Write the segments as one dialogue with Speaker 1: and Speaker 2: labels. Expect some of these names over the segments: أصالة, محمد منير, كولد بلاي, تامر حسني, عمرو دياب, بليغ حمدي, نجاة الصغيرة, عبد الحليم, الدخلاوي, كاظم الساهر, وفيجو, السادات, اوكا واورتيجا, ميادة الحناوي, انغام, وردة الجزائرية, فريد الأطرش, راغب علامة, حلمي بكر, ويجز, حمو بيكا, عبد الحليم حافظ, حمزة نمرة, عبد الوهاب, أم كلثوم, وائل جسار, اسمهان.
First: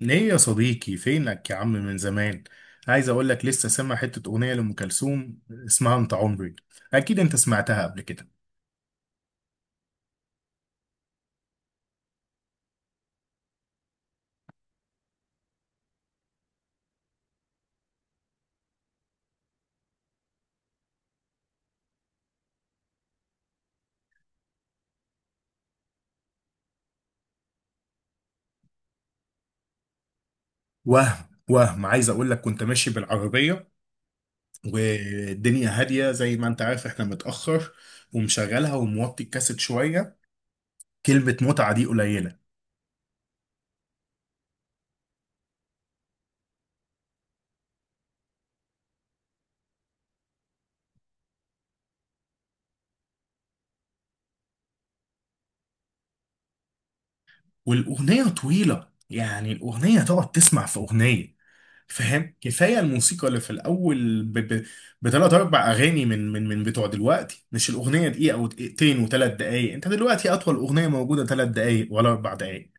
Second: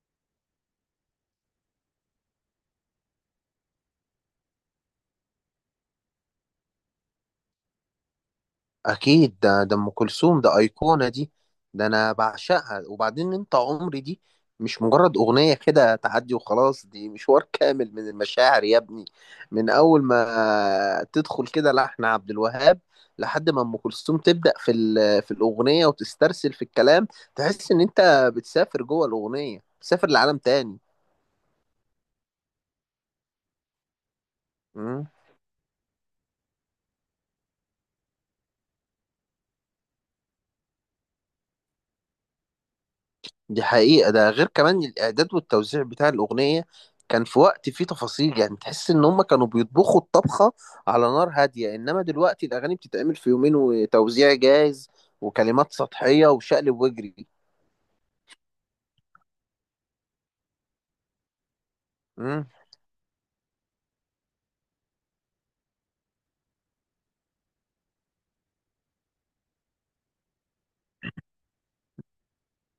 Speaker 1: ليه يا صديقي؟ فينك يا عم من زمان. عايز اقول لك لسه سامع حتة اغنية لأم كلثوم اسمها انت عمري. اكيد انت سمعتها قبل كده.
Speaker 2: اكيد ده ام كلثوم ده ايقونه دي. ده انا بعشقها، وبعدين انت عمري دي مش مجرد اغنيه كده تعدي وخلاص، دي مشوار كامل من المشاعر يا ابني. من اول ما تدخل كده لحن عبد الوهاب لحد ما ام كلثوم تبدا في الاغنيه وتسترسل في الكلام، تحس ان انت بتسافر جوه الاغنيه، بتسافر لعالم تاني.
Speaker 1: وهم عايز اقول لك كنت ماشي بالعربية والدنيا هادية، زي ما انت عارف احنا متأخر، ومشغلها وموطي الكاسيت شوية. كلمة متعة دي قليلة.
Speaker 2: دي حقيقة، ده غير كمان الإعداد والتوزيع بتاع الأغنية. كان في وقت فيه تفاصيل، يعني تحس إن هما كانوا بيطبخوا الطبخة على نار هادية. إنما دلوقتي الأغاني بتتعمل في يومين وتوزيع جاهز وكلمات سطحية وشقلب واجري.
Speaker 1: والاغنية طويلة، يعني الاغنية تقعد تسمع في اغنية، فاهم؟
Speaker 2: مم.
Speaker 1: كفايه الموسيقى اللي في الاول بثلاث اربع اغاني من بتوع دلوقتي. مش الاغنيه دقيقه او دقيقتين وثلاث دقائق؟ انت دلوقتي اطول اغنيه موجوده ثلاث دقائق ولا اربع دقائق.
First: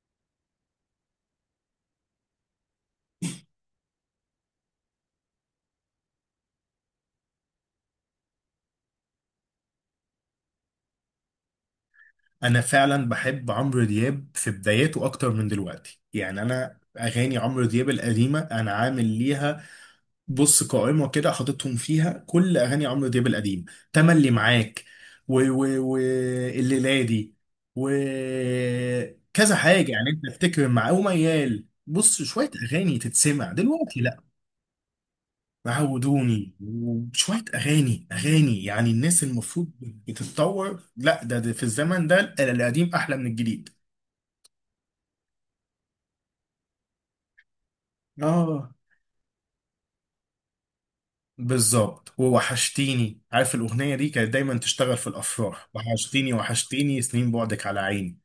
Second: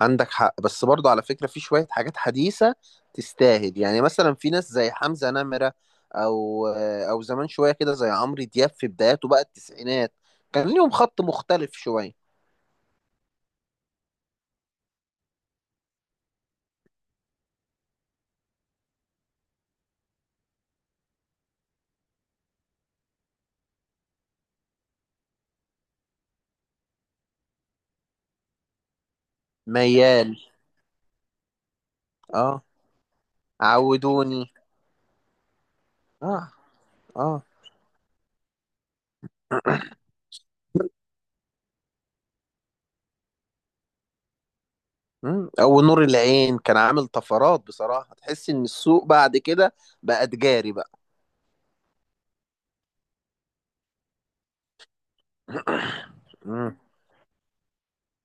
Speaker 2: عندك حق، بس برضه على فكرة في شوية حاجات حديثة تستاهل. يعني مثلا في ناس زي حمزة نمرة، أو أو زمان شوية كده زي عمرو دياب في بداياته بقى التسعينات، كان ليهم خط مختلف شوية.
Speaker 1: انا فعلا بحب عمرو دياب في بداياته اكتر من دلوقتي. يعني انا اغاني عمرو دياب القديمه انا عامل ليها بص قائمة كده، حاططهم فيها كل أغاني عمرو دياب القديم. تملي معاك و و الليلادي و كذا حاجة. يعني أنت
Speaker 2: ميال،
Speaker 1: تفتكر مع وميال؟ بص، شوية
Speaker 2: اه.
Speaker 1: أغاني تتسمع دلوقتي؟ لأ.
Speaker 2: عودوني. اه.
Speaker 1: عودوني
Speaker 2: اه.
Speaker 1: وشوية أغاني أغاني، يعني الناس المفروض بتتطور. لأ ده في الزمن ده القديم أحلى من الجديد.
Speaker 2: او نور العين كان عامل طفرات بصراحة، تحس ان
Speaker 1: آه.
Speaker 2: السوق بعد كده بقى تجاري بقى.
Speaker 1: بالظبط، ووحشتيني. عارف الأغنية دي كانت دايما تشتغل في الأفراح؟ وحشتيني
Speaker 2: مم.
Speaker 1: وحشتيني سنين بعدك على عيني.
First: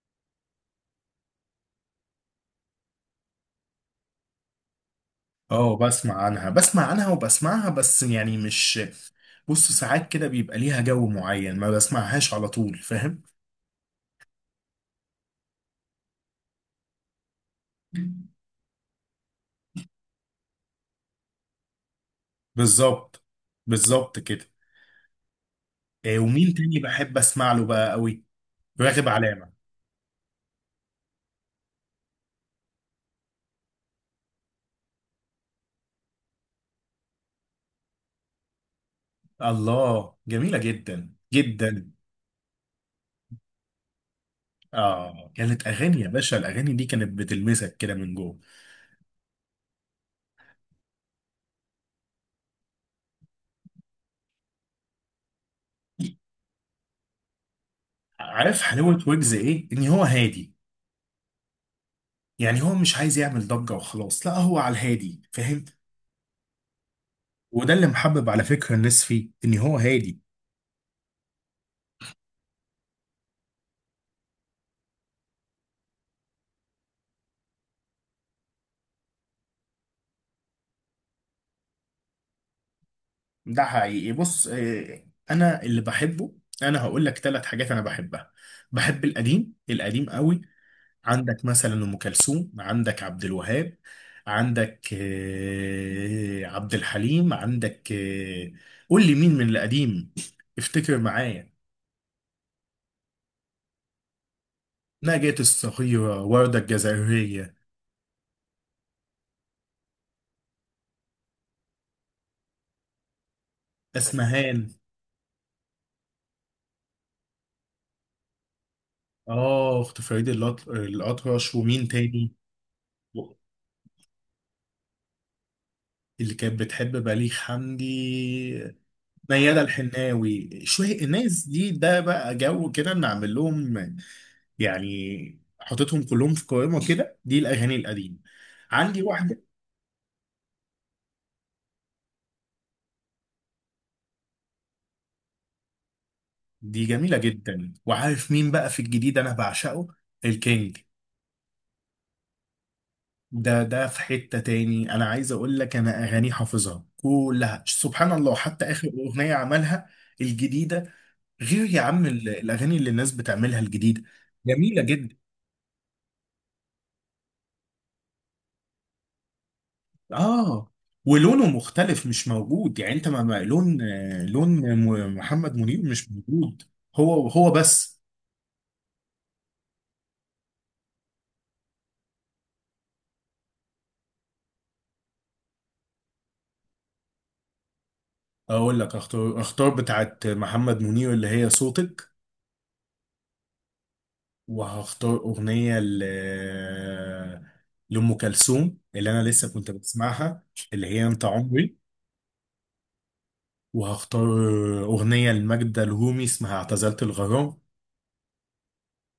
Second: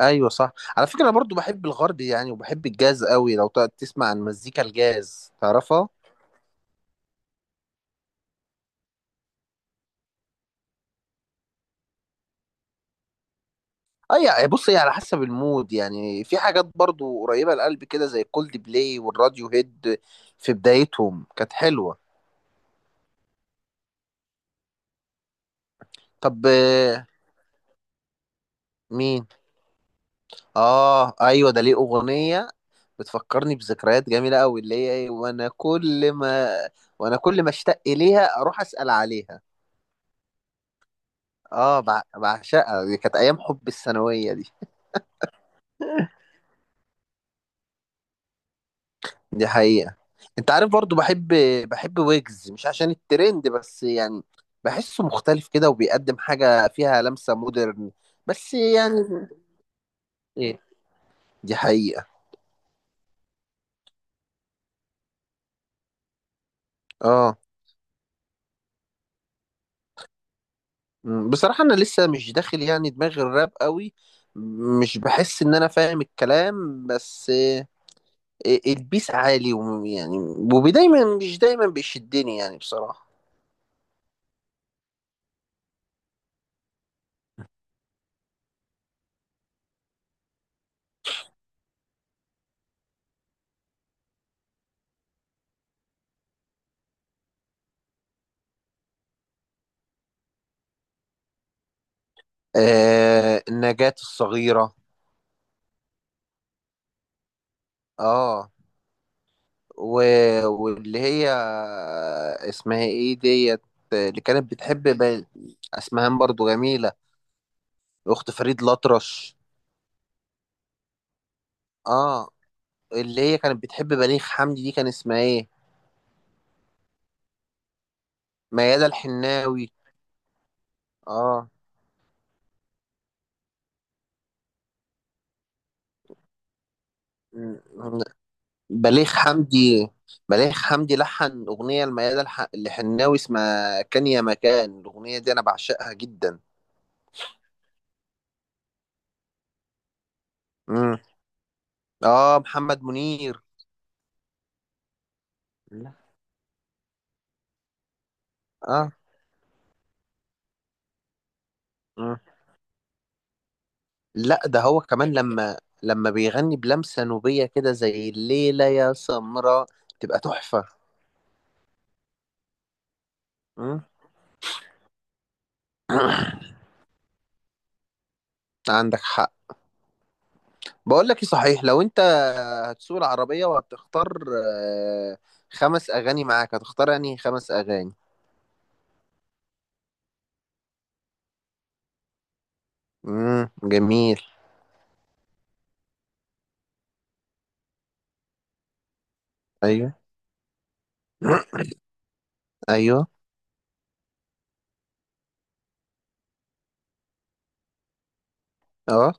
Speaker 2: ايوه صح، على فكرة انا برضو بحب الغرب يعني، وبحب الجاز قوي. لو تقعد تسمع عن مزيكا الجاز،
Speaker 1: اه
Speaker 2: تعرفها.
Speaker 1: بسمع عنها، بسمع عنها وبسمعها، بس يعني مش، بص ساعات كده بيبقى ليها جو معين ما بسمعهاش على طول، فاهم.
Speaker 2: اي، بص هي على حسب المود، يعني في حاجات برضو قريبة للقلب كده زي كولد بلاي والراديو هيد في بدايتهم كانت حلوة.
Speaker 1: بالظبط. بالظبط كده. آه،
Speaker 2: طب
Speaker 1: ومين تاني بحب أسمع له بقى قوي؟ راغب
Speaker 2: مين؟
Speaker 1: علامة.
Speaker 2: اه ايوه ده ليه اغنيه بتفكرني بذكريات جميله قوي اللي هي ايه، وانا كل ما وانا كل ما اشتاق اليها اروح اسال عليها.
Speaker 1: الله جميلة جدا
Speaker 2: اه،
Speaker 1: جدا.
Speaker 2: بعشقها، دي كانت ايام حب الثانويه دي.
Speaker 1: اه كانت أغاني يا باشا، الأغاني دي كانت بتلمسك كده من جوه.
Speaker 2: دي حقيقه. انت عارف، برضو بحب بحب ويجز، مش عشان الترند بس يعني، بحسه مختلف كده وبيقدم حاجه فيها لمسه مودرن. بس
Speaker 1: عارف
Speaker 2: يعني
Speaker 1: حلاوة ويجز ايه؟ ان هو هادي.
Speaker 2: ايه. دي حقيقه.
Speaker 1: يعني هو مش عايز يعمل ضجة وخلاص، لا هو على الهادي، فاهم؟
Speaker 2: اه.
Speaker 1: وده اللي محبب على فكرة الناس فيه، ان هو هادي.
Speaker 2: بصراحة أنا لسه مش داخل يعني دماغي الراب قوي، مش بحس إن أنا فاهم الكلام. بس البيس عالي، ويعني ودايما مش دايما بيشدني يعني بصراحة.
Speaker 1: ده حقيقي. بص، آه، انا اللي بحبه، انا هقول لك ثلاث حاجات انا بحبها. بحب القديم القديم قوي. عندك مثلا ام كلثوم، عندك عبد الوهاب، عندك آه، عبد الحليم، عندك آه، قول لي مين من القديم، افتكر معايا.
Speaker 2: آه، النجاة الصغيرة.
Speaker 1: نجاة الصغيرة، وردة الجزائرية.
Speaker 2: اه و... واللي هي اسمها ايه ديت، اللي كانت
Speaker 1: اسمهان.
Speaker 2: اسمها برضو جميلة، أخت فريد الأطرش.
Speaker 1: اه اخت فريد الأطرش. ومين
Speaker 2: اه،
Speaker 1: تاني؟
Speaker 2: اللي هي كانت بتحب بليغ حمدي، دي كان اسمها ايه؟
Speaker 1: اللي كانت بتحب بليغ حمدي؟
Speaker 2: ميادة
Speaker 1: ميادة
Speaker 2: الحناوي.
Speaker 1: الحناوي. شوية الناس
Speaker 2: اه.
Speaker 1: دي ده بقى جو كده نعمل لهم. يعني حطيتهم كلهم في قائمة كده دي
Speaker 2: مم.
Speaker 1: الأغاني القديمة. عندي
Speaker 2: بليغ
Speaker 1: واحدة.
Speaker 2: حمدي. بليغ حمدي لحن أغنية لميادة الحناوي اسمها كان يا مكان، الأغنية دي أنا بعشقها جدا.
Speaker 1: دي جميلة جدا. وعارف مين بقى في الجديد أنا بعشقه؟ الكينج.
Speaker 2: مم. آه، محمد منير.
Speaker 1: ده في حتة تاني، أنا عايز أقول لك أنا
Speaker 2: لا.
Speaker 1: أغانيه حافظها كلها سبحان الله، حتى آخر
Speaker 2: آه.
Speaker 1: أغنية عملها الجديدة. غير يا عم
Speaker 2: مم.
Speaker 1: الاغاني اللي الناس بتعملها الجديده،
Speaker 2: لا ده هو
Speaker 1: جميله
Speaker 2: كمان
Speaker 1: جدا.
Speaker 2: لما لما بيغني بلمسة نوبية كده زي الليلة يا سمراء، تبقى تحفة.
Speaker 1: اه ولونه مختلف مش موجود، يعني انت
Speaker 2: مم.
Speaker 1: لون آه، لون محمد منير مش موجود. هو هو بس.
Speaker 2: عندك حق. بقول لك إيه صحيح، لو أنت هتسوق العربية وهتختار آه، خمس أغاني معاك، هتختار أنهي خمس أغاني؟
Speaker 1: اقول لك، اختار، اختار بتاعت محمد منير اللي هي صوتك،
Speaker 2: امم، جميل.
Speaker 1: وهختار اغنيه ل لام كلثوم اللي انا لسه كنت
Speaker 2: ايوه.
Speaker 1: بسمعها، اللي هي انت عمري،
Speaker 2: ايوه.
Speaker 1: وهختار اغنيه لماجدة الرومي اسمها اعتزلت الغرام،
Speaker 2: اه.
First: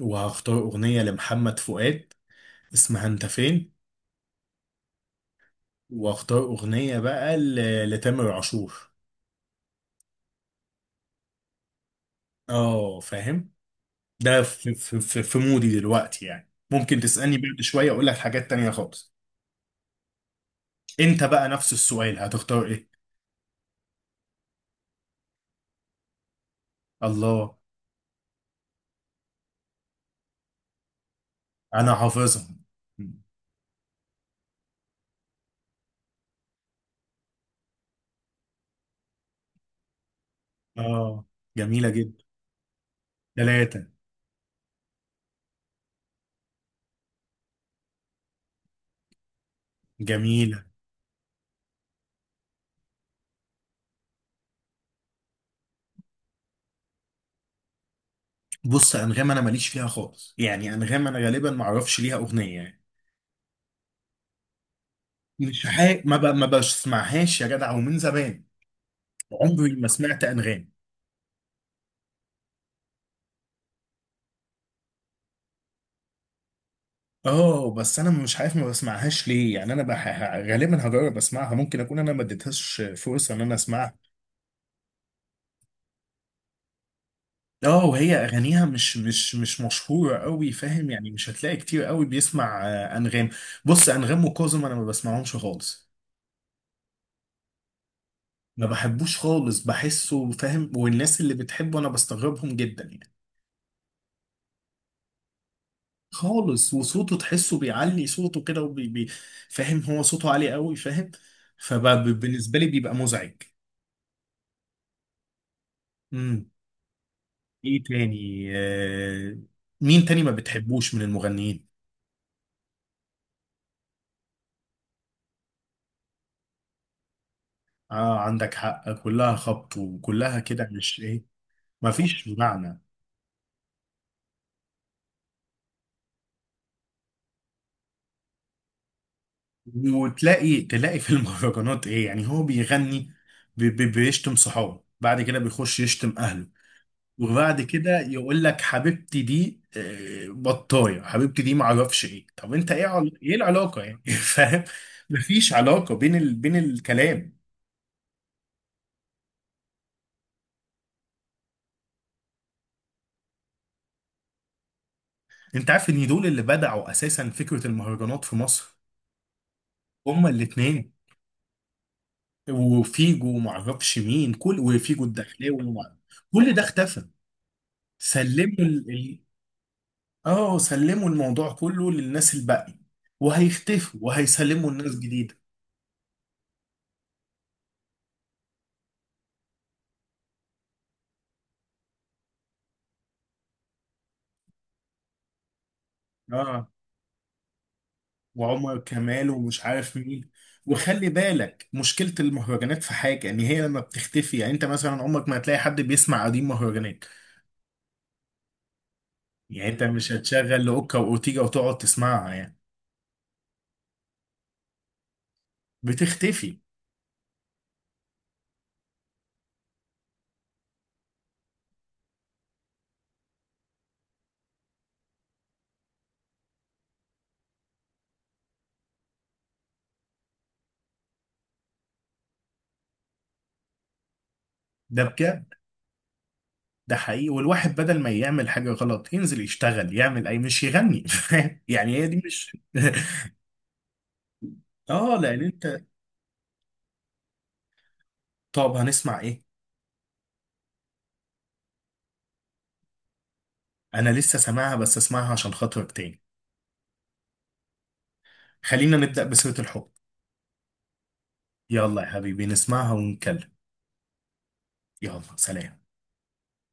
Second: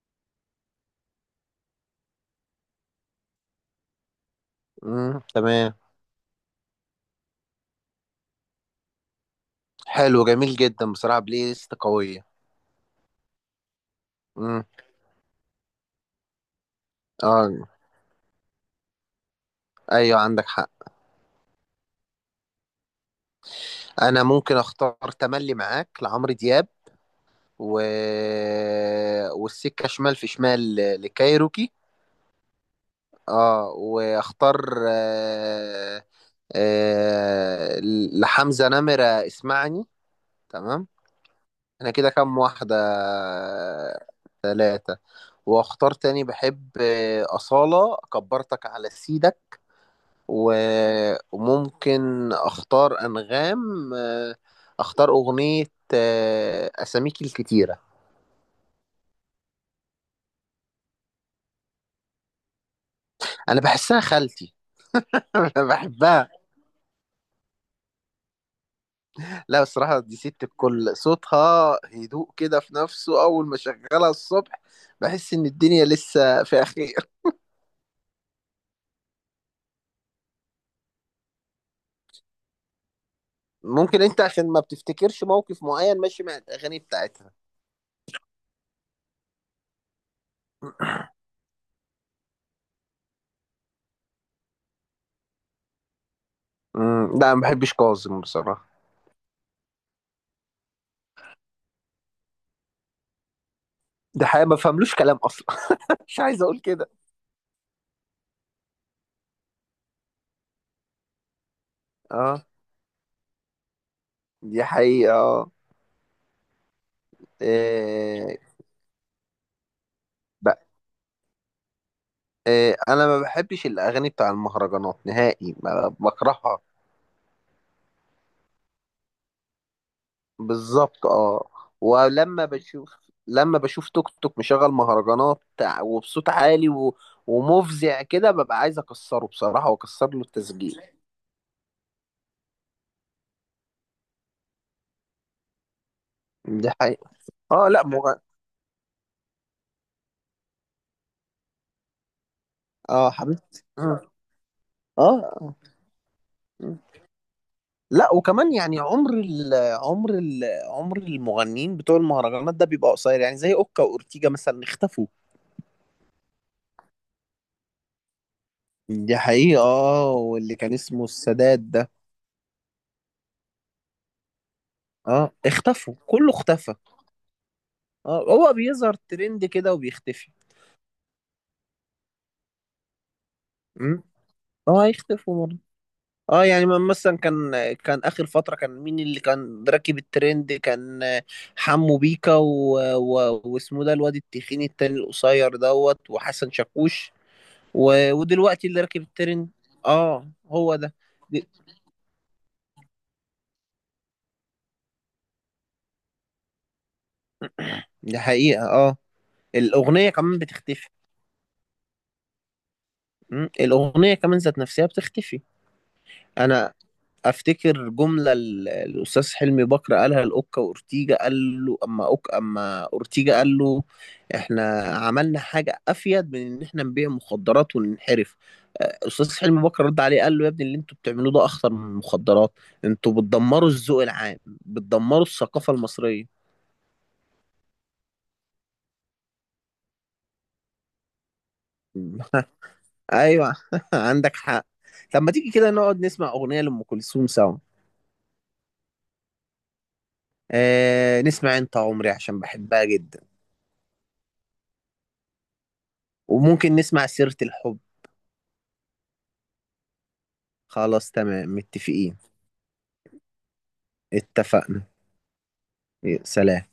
Speaker 1: وهختار أغنية لمحمد فؤاد اسمها انت فين،
Speaker 2: امم، تمام.
Speaker 1: واختار اغنيه بقى لتامر عاشور.
Speaker 2: حلو جميل جدا، بصراحة بلاي ليست قوية.
Speaker 1: اه فاهم، ده
Speaker 2: امم.
Speaker 1: في, في مودي دلوقتي، يعني ممكن تسالني بعد
Speaker 2: اه.
Speaker 1: شويه اقول لك حاجات تانية خالص.
Speaker 2: ايوه عندك حق.
Speaker 1: انت بقى نفس السؤال، هتختار ايه؟
Speaker 2: انا ممكن اختار تملي معاك لعمرو دياب
Speaker 1: الله.
Speaker 2: و... والسكة شمال في شمال لكايروكي.
Speaker 1: انا حافظها.
Speaker 2: اه واختار آه... آه... لحمزة نمرة اسمعني، تمام.
Speaker 1: اه جميله
Speaker 2: انا كده
Speaker 1: جدا.
Speaker 2: كام واحدة؟
Speaker 1: ثلاثه.
Speaker 2: ثلاثة. واختار تاني، بحب أصالة كبرتك على سيدك. و...
Speaker 1: جميله.
Speaker 2: وممكن اختار انغام، اختار اغنية اساميك الكتيرة.
Speaker 1: بص انغام انا ماليش فيها خالص، يعني انغام انا غالبا ما اعرفش ليها اغنيه يعني.
Speaker 2: انا بحسها خالتي انا
Speaker 1: مش حاجه
Speaker 2: بحبها.
Speaker 1: ما بسمعهاش يا جدع، ومن زمان
Speaker 2: لا
Speaker 1: عمري ما
Speaker 2: بصراحة دي
Speaker 1: سمعت
Speaker 2: ست
Speaker 1: انغام.
Speaker 2: الكل، صوتها هدوء كده في نفسه، اول ما شغلها الصبح بحس ان الدنيا لسه في خير.
Speaker 1: اه بس انا مش عارف ما بسمعهاش ليه، يعني انا بح... غالبا هجرب اسمعها، ممكن اكون انا ما اديتهاش فرصه ان انا اسمعها.
Speaker 2: ممكن انت عشان ما بتفتكرش موقف معين ماشي مع الاغاني بتاعتها.
Speaker 1: اه وهي اغانيها مش مشهوره قوي فاهم، يعني مش هتلاقي كتير قوي بيسمع آه، انغام. بص انغام وكاظم انا ما بسمعهمش خالص.
Speaker 2: امم، لا ما بحبش كاظم بصراحة.
Speaker 1: ما بحبوش خالص، بحسه فاهم، والناس اللي بتحبه انا بستغربهم جدا يعني.
Speaker 2: ده حقيقة ما فهملوش كلام أصلا مش عايز أقول
Speaker 1: خالص.
Speaker 2: كده.
Speaker 1: وصوته تحسه بيعلي صوته كده فاهم هو صوته عالي قوي، فاهم،
Speaker 2: اه
Speaker 1: فبالنسبه لي بيبقى مزعج.
Speaker 2: دي حقيقة اه.
Speaker 1: ايه
Speaker 2: إيه؟
Speaker 1: تاني آه، مين تاني ما
Speaker 2: بقى
Speaker 1: بتحبوش من المغنيين؟
Speaker 2: إيه، أنا ما بحبش الأغاني بتاع المهرجانات نهائي، ما بكرهها.
Speaker 1: اه عندك حق كلها خبط وكلها كده، مش
Speaker 2: بالظبط
Speaker 1: ايه،
Speaker 2: اه.
Speaker 1: ما فيش
Speaker 2: ولما
Speaker 1: معنى.
Speaker 2: بشوف، لما بشوف توك توك مشغل مهرجانات وبصوت عالي ومفزع كده، ببقى عايز أكسره بصراحة، وأكسر له
Speaker 1: وتلاقي
Speaker 2: التسجيل.
Speaker 1: تلاقي في المهرجانات ايه؟ يعني هو بيغني بي بيشتم صحابه، بعد كده بيخش يشتم اهله،
Speaker 2: دي حقيقة
Speaker 1: وبعد
Speaker 2: اه. لا
Speaker 1: كده
Speaker 2: مغ...
Speaker 1: يقول لك حبيبتي دي آه، بطايه حبيبتي دي ما اعرفش ايه. طب انت ايه
Speaker 2: اه
Speaker 1: عل... ايه
Speaker 2: حبيبتي،
Speaker 1: العلاقه
Speaker 2: اه.
Speaker 1: يعني، فاهم. مفيش
Speaker 2: اه.
Speaker 1: علاقه بين بين
Speaker 2: آه.
Speaker 1: الكلام.
Speaker 2: لا وكمان يعني عمر ال عمر المغنيين بتوع المهرجانات ده بيبقى قصير، يعني زي اوكا واورتيجا مثلا، اختفوا.
Speaker 1: انت عارف ان دول اللي بدعوا اساسا فكره المهرجانات في مصر؟
Speaker 2: دي حقيقة اه،
Speaker 1: هما
Speaker 2: واللي كان
Speaker 1: الاثنين،
Speaker 2: اسمه السادات ده
Speaker 1: وفيجو، وما اعرفش مين، كل وفيجو
Speaker 2: اه،
Speaker 1: الدخلاوي
Speaker 2: اختفوا، كله
Speaker 1: كل ده
Speaker 2: اختفى.
Speaker 1: اختفى.
Speaker 2: اه هو
Speaker 1: سلموا
Speaker 2: بيظهر ترند كده وبيختفي.
Speaker 1: اه سلموا الموضوع كله للناس الباقي، وهيختفوا
Speaker 2: امم.
Speaker 1: وهيسلموا
Speaker 2: اه
Speaker 1: الناس جديده.
Speaker 2: هيختفوا برضه. اه يعني، مثلا كان اخر فترة كان مين اللي كان راكب الترند؟ كان حمو بيكا واسمه ده الواد التخين التاني القصير دوت، وحسن
Speaker 1: اه
Speaker 2: شاكوش. ودلوقتي
Speaker 1: وعمر
Speaker 2: اللي راكب
Speaker 1: كمال
Speaker 2: الترند
Speaker 1: ومش عارف
Speaker 2: اه
Speaker 1: مين.
Speaker 2: هو ده.
Speaker 1: وخلي
Speaker 2: دي,
Speaker 1: بالك مشكله المهرجانات في حاجه، ان هي لما بتختفي، يعني انت مثلا عمرك ما هتلاقي حد بيسمع قديم مهرجانات،
Speaker 2: دي حقيقة اه.
Speaker 1: يعني انت
Speaker 2: الأغنية
Speaker 1: مش
Speaker 2: كمان
Speaker 1: هتشغل
Speaker 2: بتختفي.
Speaker 1: لاوكا واورتيجا وتقعد تسمعها يعني،
Speaker 2: م? الأغنية كمان ذات نفسها بتختفي.
Speaker 1: بتختفي.
Speaker 2: أنا أفتكر جملة الأستاذ حلمي بكر قالها لأوكا وأورتيجا، قال له أما أوكا أما أورتيجا، قال له إحنا عملنا حاجة أفيد من إن إحنا نبيع مخدرات وننحرف. أستاذ حلمي بكر رد عليه قال له يا ابني، اللي أنتوا بتعملوه ده أخطر من المخدرات، أنتوا بتدمروا الذوق العام،
Speaker 1: ده
Speaker 2: بتدمروا الثقافة المصرية.
Speaker 1: ده حقيقي، والواحد بدل ما يعمل حاجة غلط ينزل يشتغل يعمل أي، مش يغني، فاهم؟ يعني هي دي مش.
Speaker 2: ايوه عندك حق.
Speaker 1: اه
Speaker 2: طب ما
Speaker 1: لأن
Speaker 2: تيجي
Speaker 1: أنت.
Speaker 2: كده نقعد نسمع اغنيه لام كلثوم سوا.
Speaker 1: طب هنسمع إيه؟
Speaker 2: آه نسمع انت عمري عشان بحبها جدا.
Speaker 1: أنا لسه سامعها، بس أسمعها عشان خاطرك تاني.
Speaker 2: وممكن نسمع سيره الحب.
Speaker 1: خلينا نبدأ بسيرة الحب.
Speaker 2: خلاص تمام،
Speaker 1: يلا يا
Speaker 2: متفقين.
Speaker 1: حبيبي نسمعها ونتكلم.
Speaker 2: اتفقنا.
Speaker 1: يلا سلام.
Speaker 2: يا سلام.